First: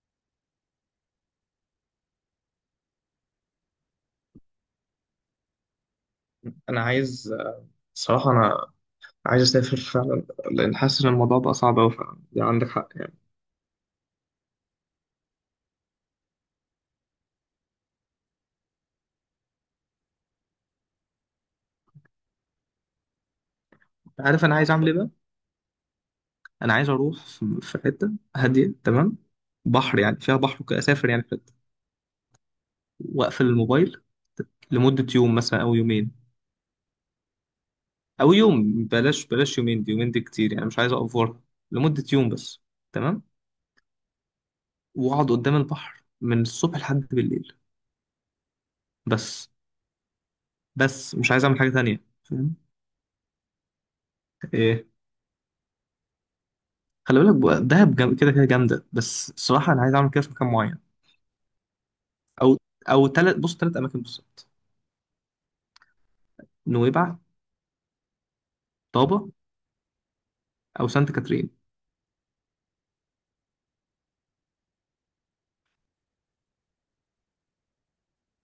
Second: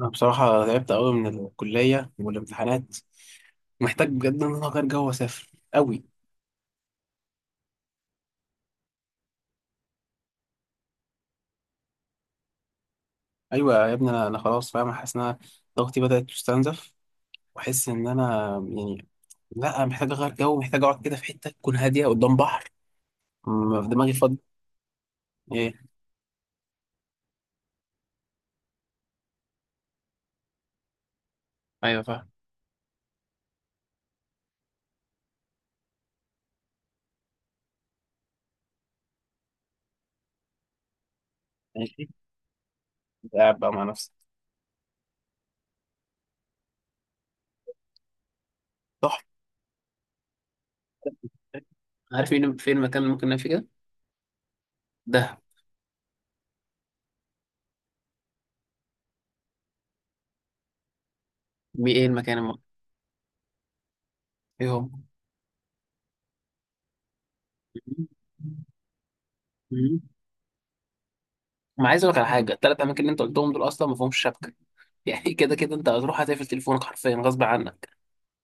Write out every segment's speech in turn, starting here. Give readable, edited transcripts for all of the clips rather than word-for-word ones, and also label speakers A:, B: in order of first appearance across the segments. A: أنا بصراحة تعبت أوي من الكلية والامتحانات. محتاج بجد إن أنا أغير جو وأسافر أوي.
B: انا عايز صراحه، انا عايز اسافر فعلا، لان حاسس ان الموضوع بقى صعب قوي فعلا. يعني عندك حق يعني.
A: أيوة يا ابني، أنا خلاص فاهم، حاسس إن أنا ضغطي بدأت تستنزف، وأحس إن أنا يعني لأ، محتاج أغير جو، محتاج أقعد كده في حتة تكون هادية قدام بحر. في دماغي فاضي.
B: عارف انا عايز اعمل ايه بقى؟
A: إيه؟
B: انا عايز اروح في حته هاديه، تمام، بحر، يعني فيها بحر وكده. اسافر يعني في حته،
A: أيوه فاهم.
B: واقفل الموبايل لمده يوم مثلا او يومين، او يوم. بلاش بلاش يومين، دي يومين دي كتير يعني، مش عايز اوفر. لمده
A: ماشي.
B: يوم بس. تمام.
A: قاعد بقى مع نفسي.
B: واقعد قدام البحر من الصبح لحد بالليل
A: صح.
B: بس. بس مش عايز اعمل حاجه تانية.
A: عارف
B: فاهم.
A: فين المكان اللي ممكن نعمل فيه كده؟ دهب.
B: خلي بالك بقى، دهب كده كده جامده، بس الصراحه انا عايز اعمل كده في مكان معين.
A: إيه المكان
B: او او ثلاث، بص، ثلاث اماكن بالظبط:
A: إيه هو؟
B: نويبع، طابه، او سانت كاترين.
A: ما عايز اقول لك على حاجه، الثلاث اماكن اللي انت قلتهم دول اصلا ما فيهمش شبكه يعني كده كده انت هتروح هتقفل تليفونك حرفيا غصب عنك.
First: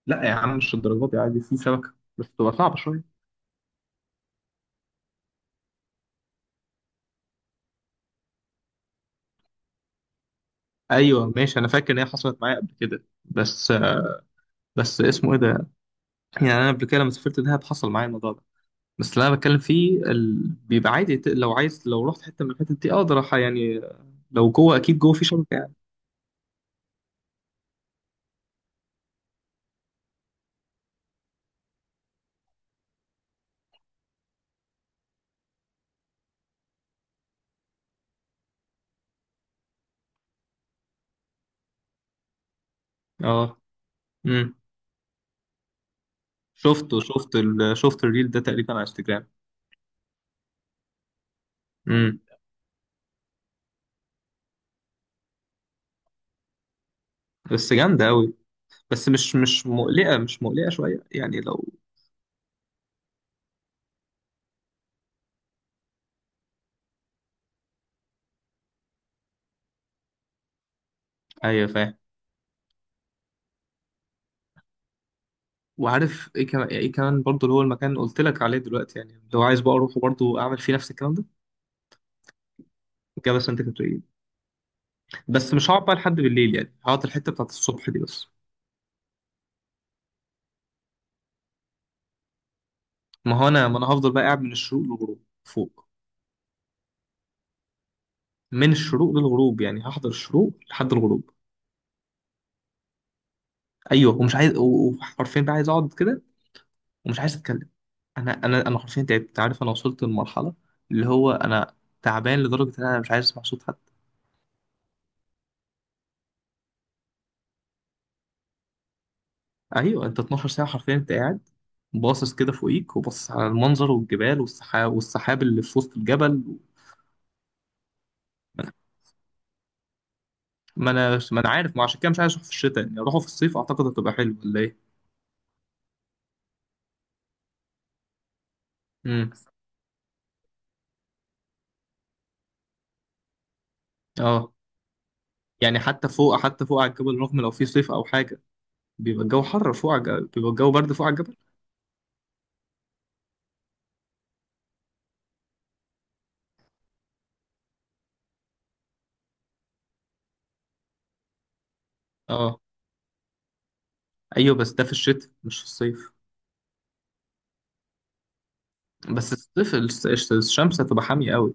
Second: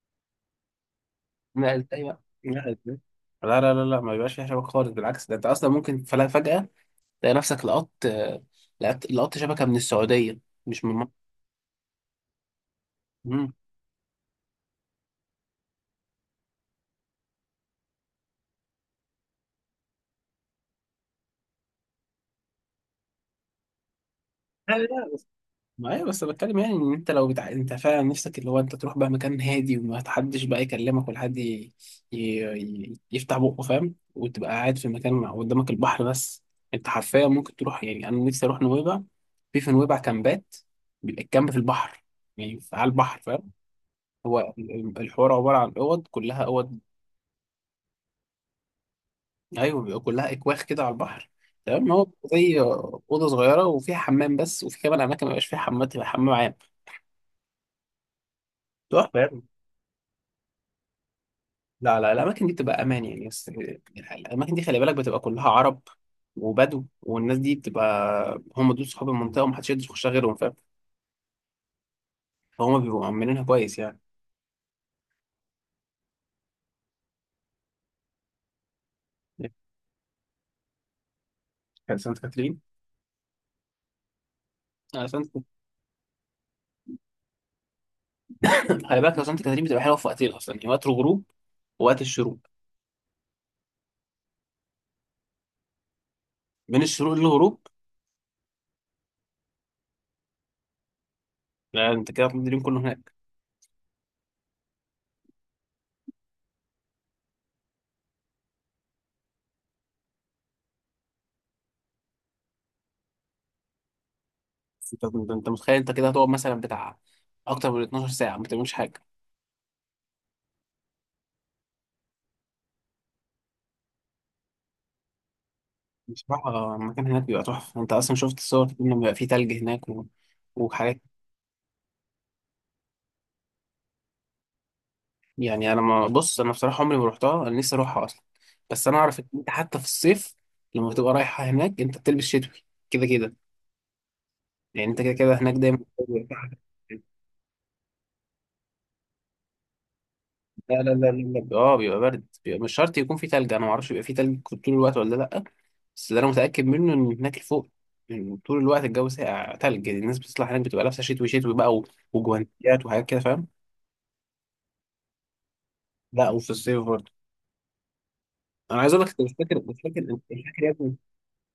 B: لا يا عم، مش الدرجات دي، عادي في
A: ما
B: سمكه
A: ازاي بقى؟
B: بس تبقى
A: لا
B: صعبه
A: ازاي؟
B: شويه.
A: لا، لا، لا، لا، ما بيبقاش فيها شبكة خالص. بالعكس، ده انت اصلا ممكن فجأة تلاقي نفسك لقطت شبكة من السعودية، مش من مصر.
B: ايوه ماشي، انا فاكر ان هي حصلت معايا قبل كده،
A: مم.
B: بس اسمه ايه ده. يعني انا قبل كده لما سافرت دهب حصل معايا الموضوع ده. بس اللي انا بتكلم فيه بيبقى عادي. لو عايز، لو رحت حته من الحتت دي اقدر يعني لو جوه
A: لا، لا.
B: اكيد جوه في شبكه يعني.
A: ما ايوه، بس بتكلم يعني، ان انت لو انت فعلا نفسك اللي هو انت تروح بقى مكان هادي وما حدش بقى يكلمك، ولا حد ي... يفتح بقه فاهم، وتبقى قاعد في مكان قدامك البحر بس. انت حرفيا ممكن تروح، يعني انا نفسي اروح نويبع. في نويبع كامبات، بيبقى الكامب في البحر، يعني على البحر، فاهم.
B: اه.
A: هو
B: امم.
A: الحوار عبارة عن اوض، كلها اوض.
B: شفت الريل ده تقريبا على انستجرام.
A: ايوه بيبقى كلها اكواخ كده على البحر. تمام. هو
B: امم.
A: زي اوضه صغيره وفيها حمام بس، وفي كمان اماكن ما بيبقاش فيها حمام، تبقى حمام عام.
B: بس جامدة أوي. بس مش
A: تحفه.
B: مش مقلقة، مش مقلقة شوية يعني، لو...
A: لا، لا، الأماكن دي بتبقى أمان يعني. بس الأماكن دي خلي بالك بتبقى كلها عرب وبدو، والناس دي بتبقى هم دول صحاب المنطقة، ومحدش يقدر يخشها غيرهم، فاهم.
B: أيوة فاهم.
A: فهم بيبقوا مأمنينها كويس يعني.
B: وعارف إيه كمان برضه اللي هو المكان اللي قلت لك عليه دلوقتي، يعني لو عايز بقى أروح وبرضه أعمل فيه نفس الكلام ده
A: كان سانت كاترين.
B: كده. بس أنت كنت إيه؟
A: آه، سانت.
B: بس مش هقعد بقى لحد بالليل، يعني هقعد الحتة بتاعت الصبح دي بس.
A: خلي بالك لو سانت كاترين بتبقى حلوة في وقتين أصلا، يعني وقت الغروب ووقت الشروق.
B: ما أنا هفضل بقى قاعد من الشروق للغروب فوق.
A: من الشروق للغروب؟
B: من الشروق للغروب، يعني هحضر الشروق لحد الغروب.
A: لا، أنت كده هتقضي اليوم كله هناك.
B: أيوه ومش عايز، وحرفيا بقى عايز أقعد كده، ومش عايز اتكلم. انا حرفيا تعبت. عارف، انا وصلت لمرحله اللي هو انا تعبان لدرجه ان انا مش عايز اسمع صوت حد.
A: أنت متخيل أنت كده هتقعد مثلا بتاع أكتر من 12 ساعة ما بتعملش حاجة؟
B: ايوه، انت 12 ساعه حرفيا انت قاعد باصص كده فوقيك، وباصص على المنظر والجبال والسحاب، والسحاب اللي في وسط الجبل.
A: بصراحة المكان هناك بيبقى تحفة. أنت أصلا شفت الصور لما بيبقى فيه تلج هناك و...
B: ما
A: وحاجات.
B: انا ما انا عارف، ما عشان كده مش عايز اروح في الشتاء، يعني اروحه في الصيف، اعتقد هتبقى حلوه، ولا ايه؟
A: يعني انا، ما بص، انا بصراحه عمري ما رحتها، انا نفسي اروحها اصلا. بس انا اعرف ان
B: امم.
A: انت حتى في الصيف لما بتبقى رايحه هناك انت بتلبس شتوي، كده كده.
B: اه،
A: يعني انت كده كده هناك دايما.
B: يعني حتى فوق على الجبل رغم لو في صيف او حاجه بيبقى الجو حر فوق على الجبل. بيبقى الجو
A: لا، لا،
B: برد فوق
A: لا،
B: على الجبل.
A: لا، لا. اه، بيبقى برد، بيبقى مش شرط يكون في تلج، انا ما اعرفش بيبقى في تلج طول الوقت ولا لا. بس اللي انا متاكد منه ان هناك فوق، يعني طول الوقت الجو ساقع تلج. يعني الناس بتطلع هناك بتبقى لابسه شتوي شتوي بقى و-
B: اه.
A: وجوانتيات وحاجات كده، فاهم.
B: ايوه، بس ده في الشتاء مش في الصيف.
A: لا، وفي الصيف برضه. انا عايز اقول لك انت مش
B: بس
A: فاكر،
B: الصيف
A: مش فاكر، انت مش فاكر يا
B: الشمس
A: ابني.
B: هتبقى حامية قوي.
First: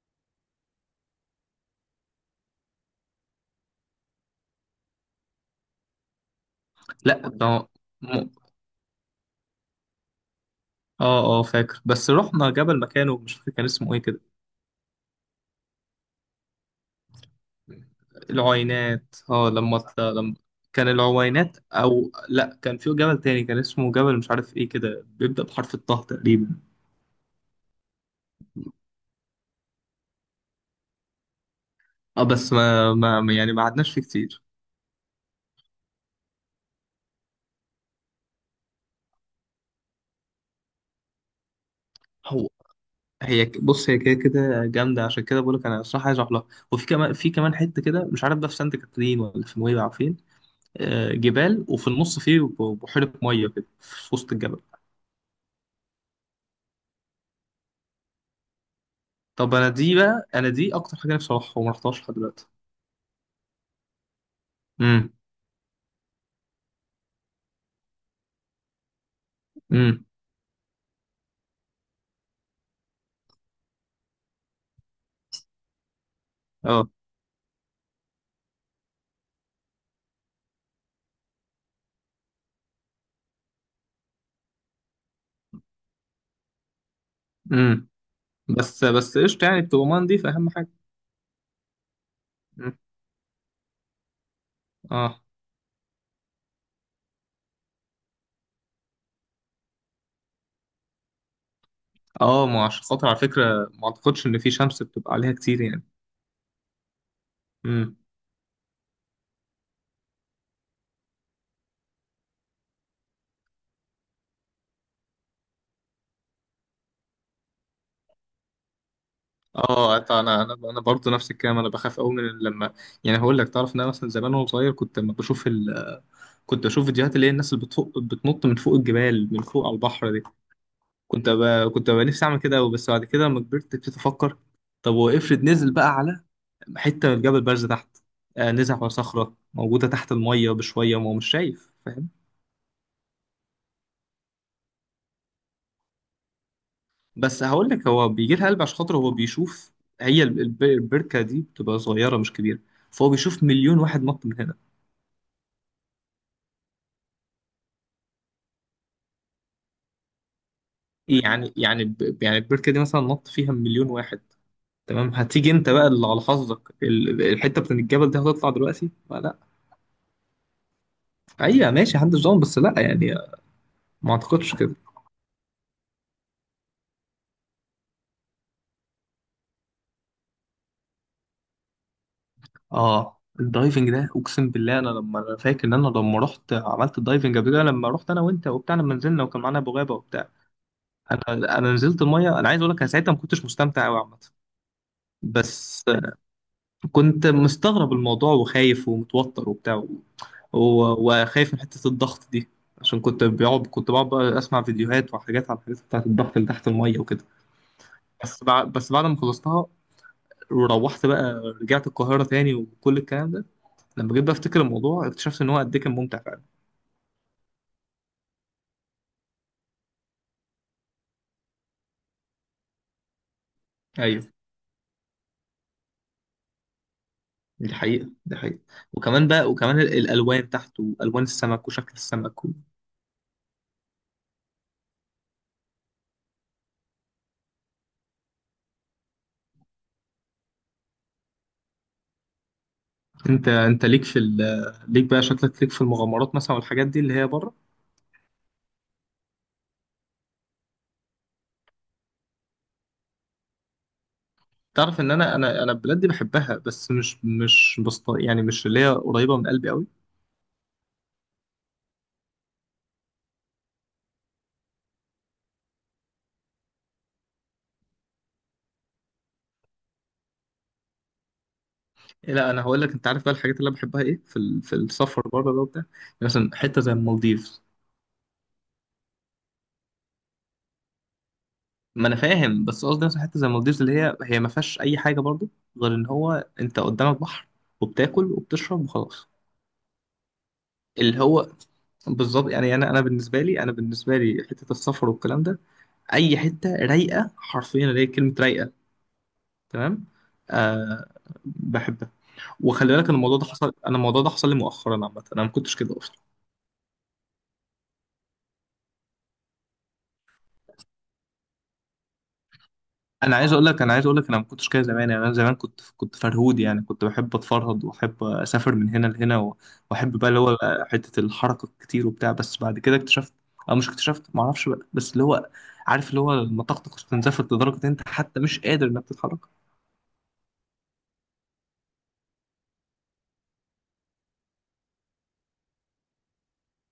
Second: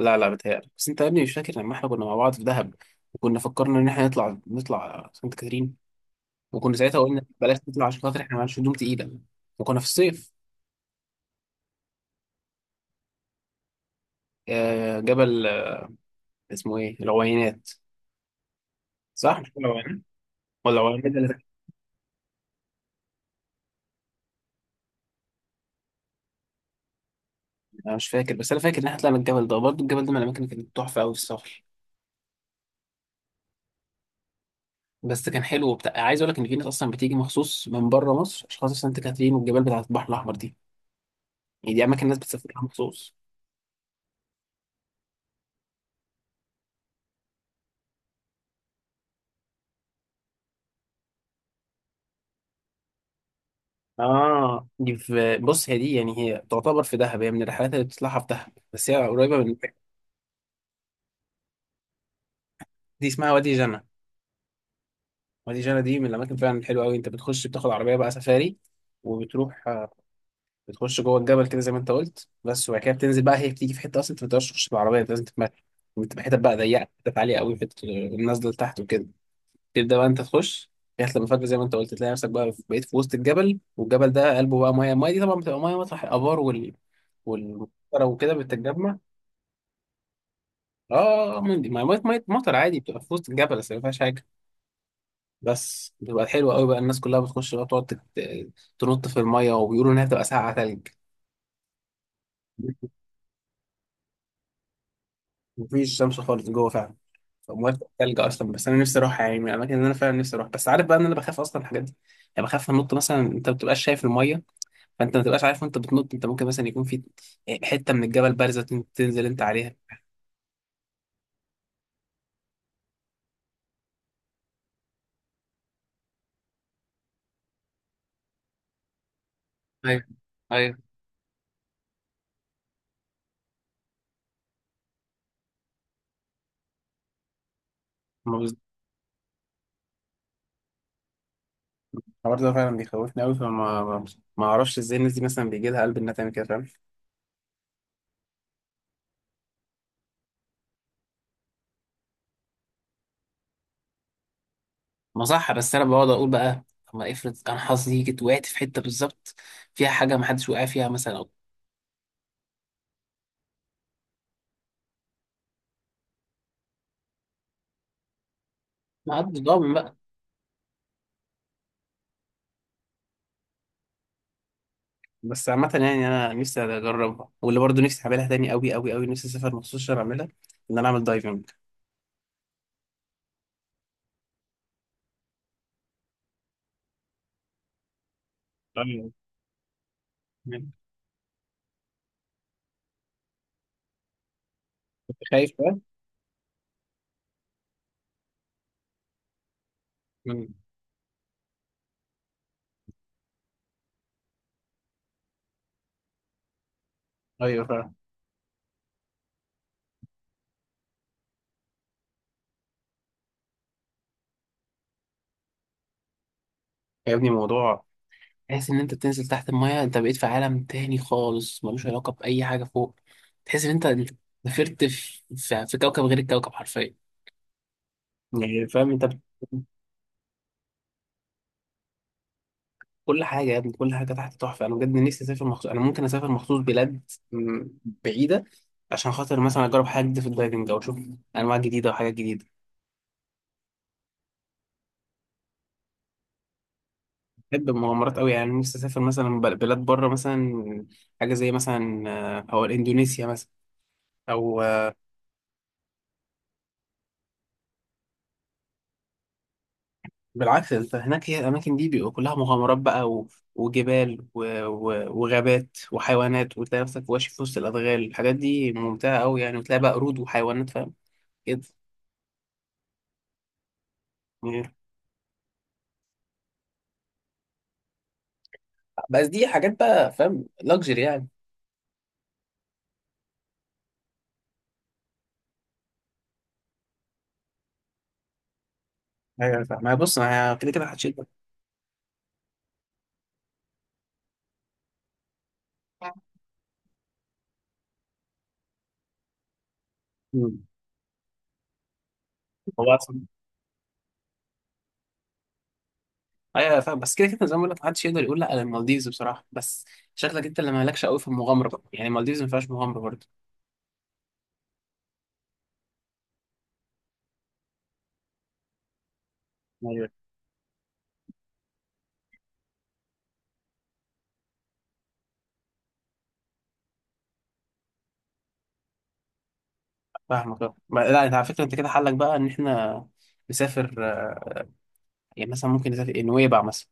A: لا، لا، بتهيألك بس. انت يا ابني مش فاكر لما احنا كنا مع بعض في دهب، وكنا فكرنا ان احنا نطلع سانت كاترين، وكنا ساعتها
B: لا،
A: قلنا بلاش نطلع عشان خاطر
B: م-
A: احنا معانا هدوم تقيله، وكنا في الصيف.
B: اه اه فاكر، بس رحنا جبل مكانه مش فاكر كان اسمه ايه كده.
A: آه، جبل. آه، اسمه ايه؟ العوينات.
B: العوينات.
A: صح
B: اه
A: مش
B: لما
A: العوينات، ولا
B: كان
A: العوينات ده اللي تحت؟
B: العوينات، او لا، كان في جبل تاني كان اسمه جبل مش عارف ايه كده، بيبدأ بحرف الطه تقريبا.
A: انا مش فاكر، بس انا فاكر ان احنا طلعنا الجبل ده برضه. الجبل ده من الاماكن اللي كانت تحفه قوي في السفر.
B: اه، بس ما يعني ما قعدناش فيه كتير.
A: بس كان حلو وبتاع. عايز اقول لك ان في ناس اصلا بتيجي مخصوص من بره مصر عشان خاطر سانت كاترين والجبال بتاعت البحر الاحمر دي. يعني دي اماكن الناس
B: هو
A: بتسافرها مخصوص.
B: بص، هي كده كده جامده، عشان كده بقول لك انا الصراحه عايز اروح لها. وفي كمان في كمان حته كده مش عارف ده في سانت كاترين ولا في نويبع فين. آه، جبال وفي النص فيه بحيرة مية كده في وسط الجبل.
A: اه، دي في، بص هي دي يعني، هي تعتبر في دهب، هي من الرحلات اللي بتطلعها في دهب، بس هي قريبه
B: طب،
A: من.
B: أنا دي أكتر حاجة نفسي أروحها وما رحتهاش لحد دلوقتي.
A: دي اسمها وادي جنة.
B: امم.
A: وادي جنة دي من الاماكن فعلا الحلوه قوي. انت بتخش بتاخد عربيه بقى سفاري وبتروح، آه،
B: امم.
A: بتخش جوه الجبل كده زي ما انت قلت بس. وبعد كده بتنزل بقى، هي بتيجي في حته اصلا انت ما تقدرش تخش بالعربيه، انت لازم تتمشى. بتبقى حتت بقى ضيقه،
B: اه.
A: حتت عاليه قوي، حتت النازله لتحت وكده. تبدا بقى انت تخش لغايه لما فجأة زي ما انت قلت تلاقي نفسك بقى بقيت في وسط الجبل، والجبل ده قلبه بقى ميه. الميه دي طبعا بتبقى ميه مطرح الابار وال-
B: امم.
A: وكده
B: بس
A: بتتجمع.
B: بس قشطة، يعني بتبقى مندي أهم حاجة.
A: اه، من دي، ما مية مية مطر
B: مم.
A: عادي، بتبقى في وسط الجبل بس ما فيهاش حاجه.
B: اه.
A: بس بتبقى حلوه قوي بقى. الناس كلها بتخش بقى بتقعد تنط في الميه، وبيقولوا انها بتبقى ساقعه تلج.
B: اه، ما عشان خاطر على فكرة ما أعتقدش إن في شمس بتبقى عليها كتير يعني.
A: مفيش شمس خالص جوه فعلا، فالميه بتبقى
B: امم.
A: تلج اصلا. بس انا نفسي اروح، يعني من الاماكن اللي انا فعلا نفسي اروح. بس عارف بقى ان انا بخاف اصلا من الحاجات دي. يعني بخاف انط مثلا، انت ما بتبقاش شايف الميه، فانت ما بتبقاش عارف وانت بتنط. انت ممكن مثلا يكون في حته من الجبل بارزه تنزل انت عليها.
B: اه، انا برضه نفس الكلام. انا بخاف قوي من لما... يعني هقول لك، تعرف ان انا مثلا زمان وانا صغير كنت بشوف فيديوهات اللي هي الناس اللي بتفوق بتنط من فوق الجبال من فوق على
A: ايوه،
B: البحر دي.
A: ايوه.
B: كنت أبقى نفسي أعمل كده أوي، بس بعد كده لما كبرت ابتديت أفكر: طب وافرض نزل بقى على حتة من الجبل بارزة تحت.
A: ما
B: آه،
A: بز-
B: نزل على صخرة موجودة تحت المية بشوية وهو مش شايف. فاهم.
A: الحوار ده فعلا بيخوفني قوي، فما ما ما اعرفش ازاي الناس دي مثلا بيجي لها قلب انها تعمل كده، فاهم.
B: بس هقول لك، هو بيجي لها قلب عشان خاطر هو بيشوف. هي البركة دي بتبقى صغيرة مش كبيرة، فهو بيشوف مليون واحد نط من هنا.
A: ما صح، بس انا بقعد اقول بقى، طب ما افرض انا حظي جيت وقعت في حته بالظبط فيها حاجه ما حدش وقع فيها مثلا، او.
B: يعني البركة دي مثلا نط فيها مليون واحد، تمام، هتيجي انت بقى اللي على حظك الحتة بتاعت الجبل دي هتطلع دلوقتي؟
A: ما حدش
B: لا.
A: ضامن بقى.
B: هي ماشي محدش ضامن، بس لا يعني، ما اعتقدش كده.
A: بس عامه يعني انا نفسي اجربها، واللي برضه نفسي اعملها تاني قوي قوي قوي، نفسي اسافر مخصوص عشان اعملها، ان انا اعمل دايفنج.
B: اه، الدايفنج ده اقسم بالله. انا فاكر ان انا لما رحت عملت الدايفنج قبل كده، لما رحت انا وانت وبتاع، لما
A: ايوه،
B: نزلنا وكان معانا ابو غابه وبتاع، انا نزلت الميه. انا عايز اقول لك انا ساعتها ما كنتش مستمتع قوي عامه.
A: كنت خايف بقى.
B: بس كنت مستغرب الموضوع وخايف ومتوتر وبتاع و...
A: مم.
B: وخايف من حته الضغط دي. عشان كنت بقعد بقى اسمع فيديوهات وحاجات عن الحاجات بتاعت الضغط اللي تحت الميه وكده.
A: ايوه فعلا.
B: بس بعد ما خلصتها وروحت بقى، رجعت القاهره تاني، وكل الكلام ده لما جيت بقى افتكر الموضوع اكتشفت ان هو قد ايه كان ممتع فعلا.
A: يا ابني موضوع. تحس ان انت بتنزل تحت المايه، انت بقيت في عالم تاني خالص ملوش علاقه باي حاجه فوق. تحس ان انت
B: ايوه،
A: سافرت في كوكب غير الكوكب، حرفيا.
B: دي حقيقة، دي حقيقة.
A: يعني فاهم انت.
B: وكمان بقى، وكمان الالوان تحته، الوان السمك وشكل السمك و...
A: كل حاجه يا ابني، كل حاجه تحت تحفه. انا بجد نفسي اسافر مخصوص، انا ممكن اسافر مخصوص بلاد م- بعيده عشان خاطر مثلا اجرب حاجه جديده في الدايفنج، او اشوف انواع جديده وحاجات جديده.
B: انت انت ليك في ال... ليك بقى شكلك ليك في المغامرات مثلا والحاجات دي اللي هي بره.
A: بحب المغامرات قوي يعني، نفسي اسافر مثلا بلاد بره مثلا. حاجه زي مثلا او اندونيسيا مثلا، او
B: تعرف ان انا البلاد دي بحبها، بس مش مش بسط... يعني مش اللي هي قريبة من قلبي قوي.
A: بالعكس، انت هناك، هي الاماكن دي بيبقى كلها مغامرات بقى و... وجبال و... و... وغابات وحيوانات، وتلاقي نفسك ماشي في وسط الادغال. الحاجات دي ممتعه قوي يعني، وتلاقي بقى قرود وحيوانات، فاهم كده.
B: لا انا هقول لك، انت عارف بقى الحاجات اللي انا بحبها ايه في السفر بره ده وبتاع؟ يعني مثلا حتة زي المالديف.
A: بس دي حاجات بقى فاهم، لاكجري يعني.
B: ما انا فاهم، بس قصدي مثلا حته زي المالديفز اللي هي ما فيهاش اي حاجه برضو، غير ان هو انت قدامك بحر وبتاكل وبتشرب وخلاص.
A: ايوه فاهم، ما هي بص، ما هي كده كده محدش
B: اللي
A: يقدر.
B: هو بالظبط يعني، انا بالنسبه لي حته السفر والكلام ده اي حته رايقه حرفيا، اللي هي كلمه رايقه، تمام.
A: مم.
B: آه، بحبها.
A: هو
B: وخلي بالك ان
A: اصلا.
B: الموضوع ده حصل انا الموضوع ده حصل لي مؤخرا عامه، انا ما كنتش كده.
A: ايوه فاهم، بس كده كده زي ما بقول لك، محدش يقدر يقول لا على المالديفز بصراحه، بس شكلك انت اللي مالكش قوي في المغامره بقى. يعني المالديفز ما فيهاش مغامره برضه.
B: انا عايز اقول لك انا ما كنتش كده زمان. يعني انا زمان كنت فرهود يعني، كنت بحب اتفرهد واحب اسافر من هنا لهنا
A: ايوه
B: واحب بقى اللي هو حته الحركه الكتير وبتاع. بس بعد كده اكتشفت، او مش اكتشفت ما اعرفش بقى، بس اللي هو عارف اللي هو لما طاقتك استنزفت لدرجه ان انت حتى مش قادر انك تتحرك.
A: فاهمك أه. لا، انت على فكره، انت كده حلك بقى ان احنا نسافر، يعني مثلا ممكن نسافر نويبع مثلا.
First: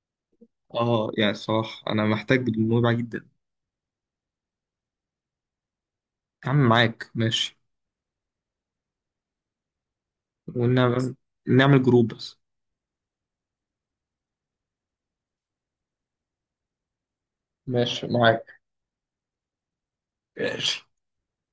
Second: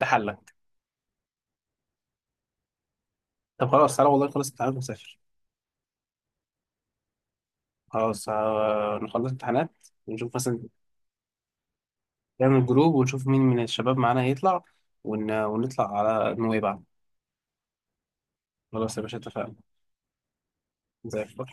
A: ده حلك.
B: اه يعني الصراحه انا محتاج الموضوع جدا.
A: طب خلاص، تعالى والله خلص امتحانات ونسافر.
B: يا عم معاك ماشي.
A: خلاص نخلص امتحانات، ونشوف مثلا
B: ونعمل نعمل جروب بس.
A: نعمل جروب، ونشوف مين من الشباب معانا هيطلع ون... ونطلع على نويبع.
B: ماشي معاك.
A: خلاص يا باشا، اتفقنا.
B: ماشي.
A: زي الفل.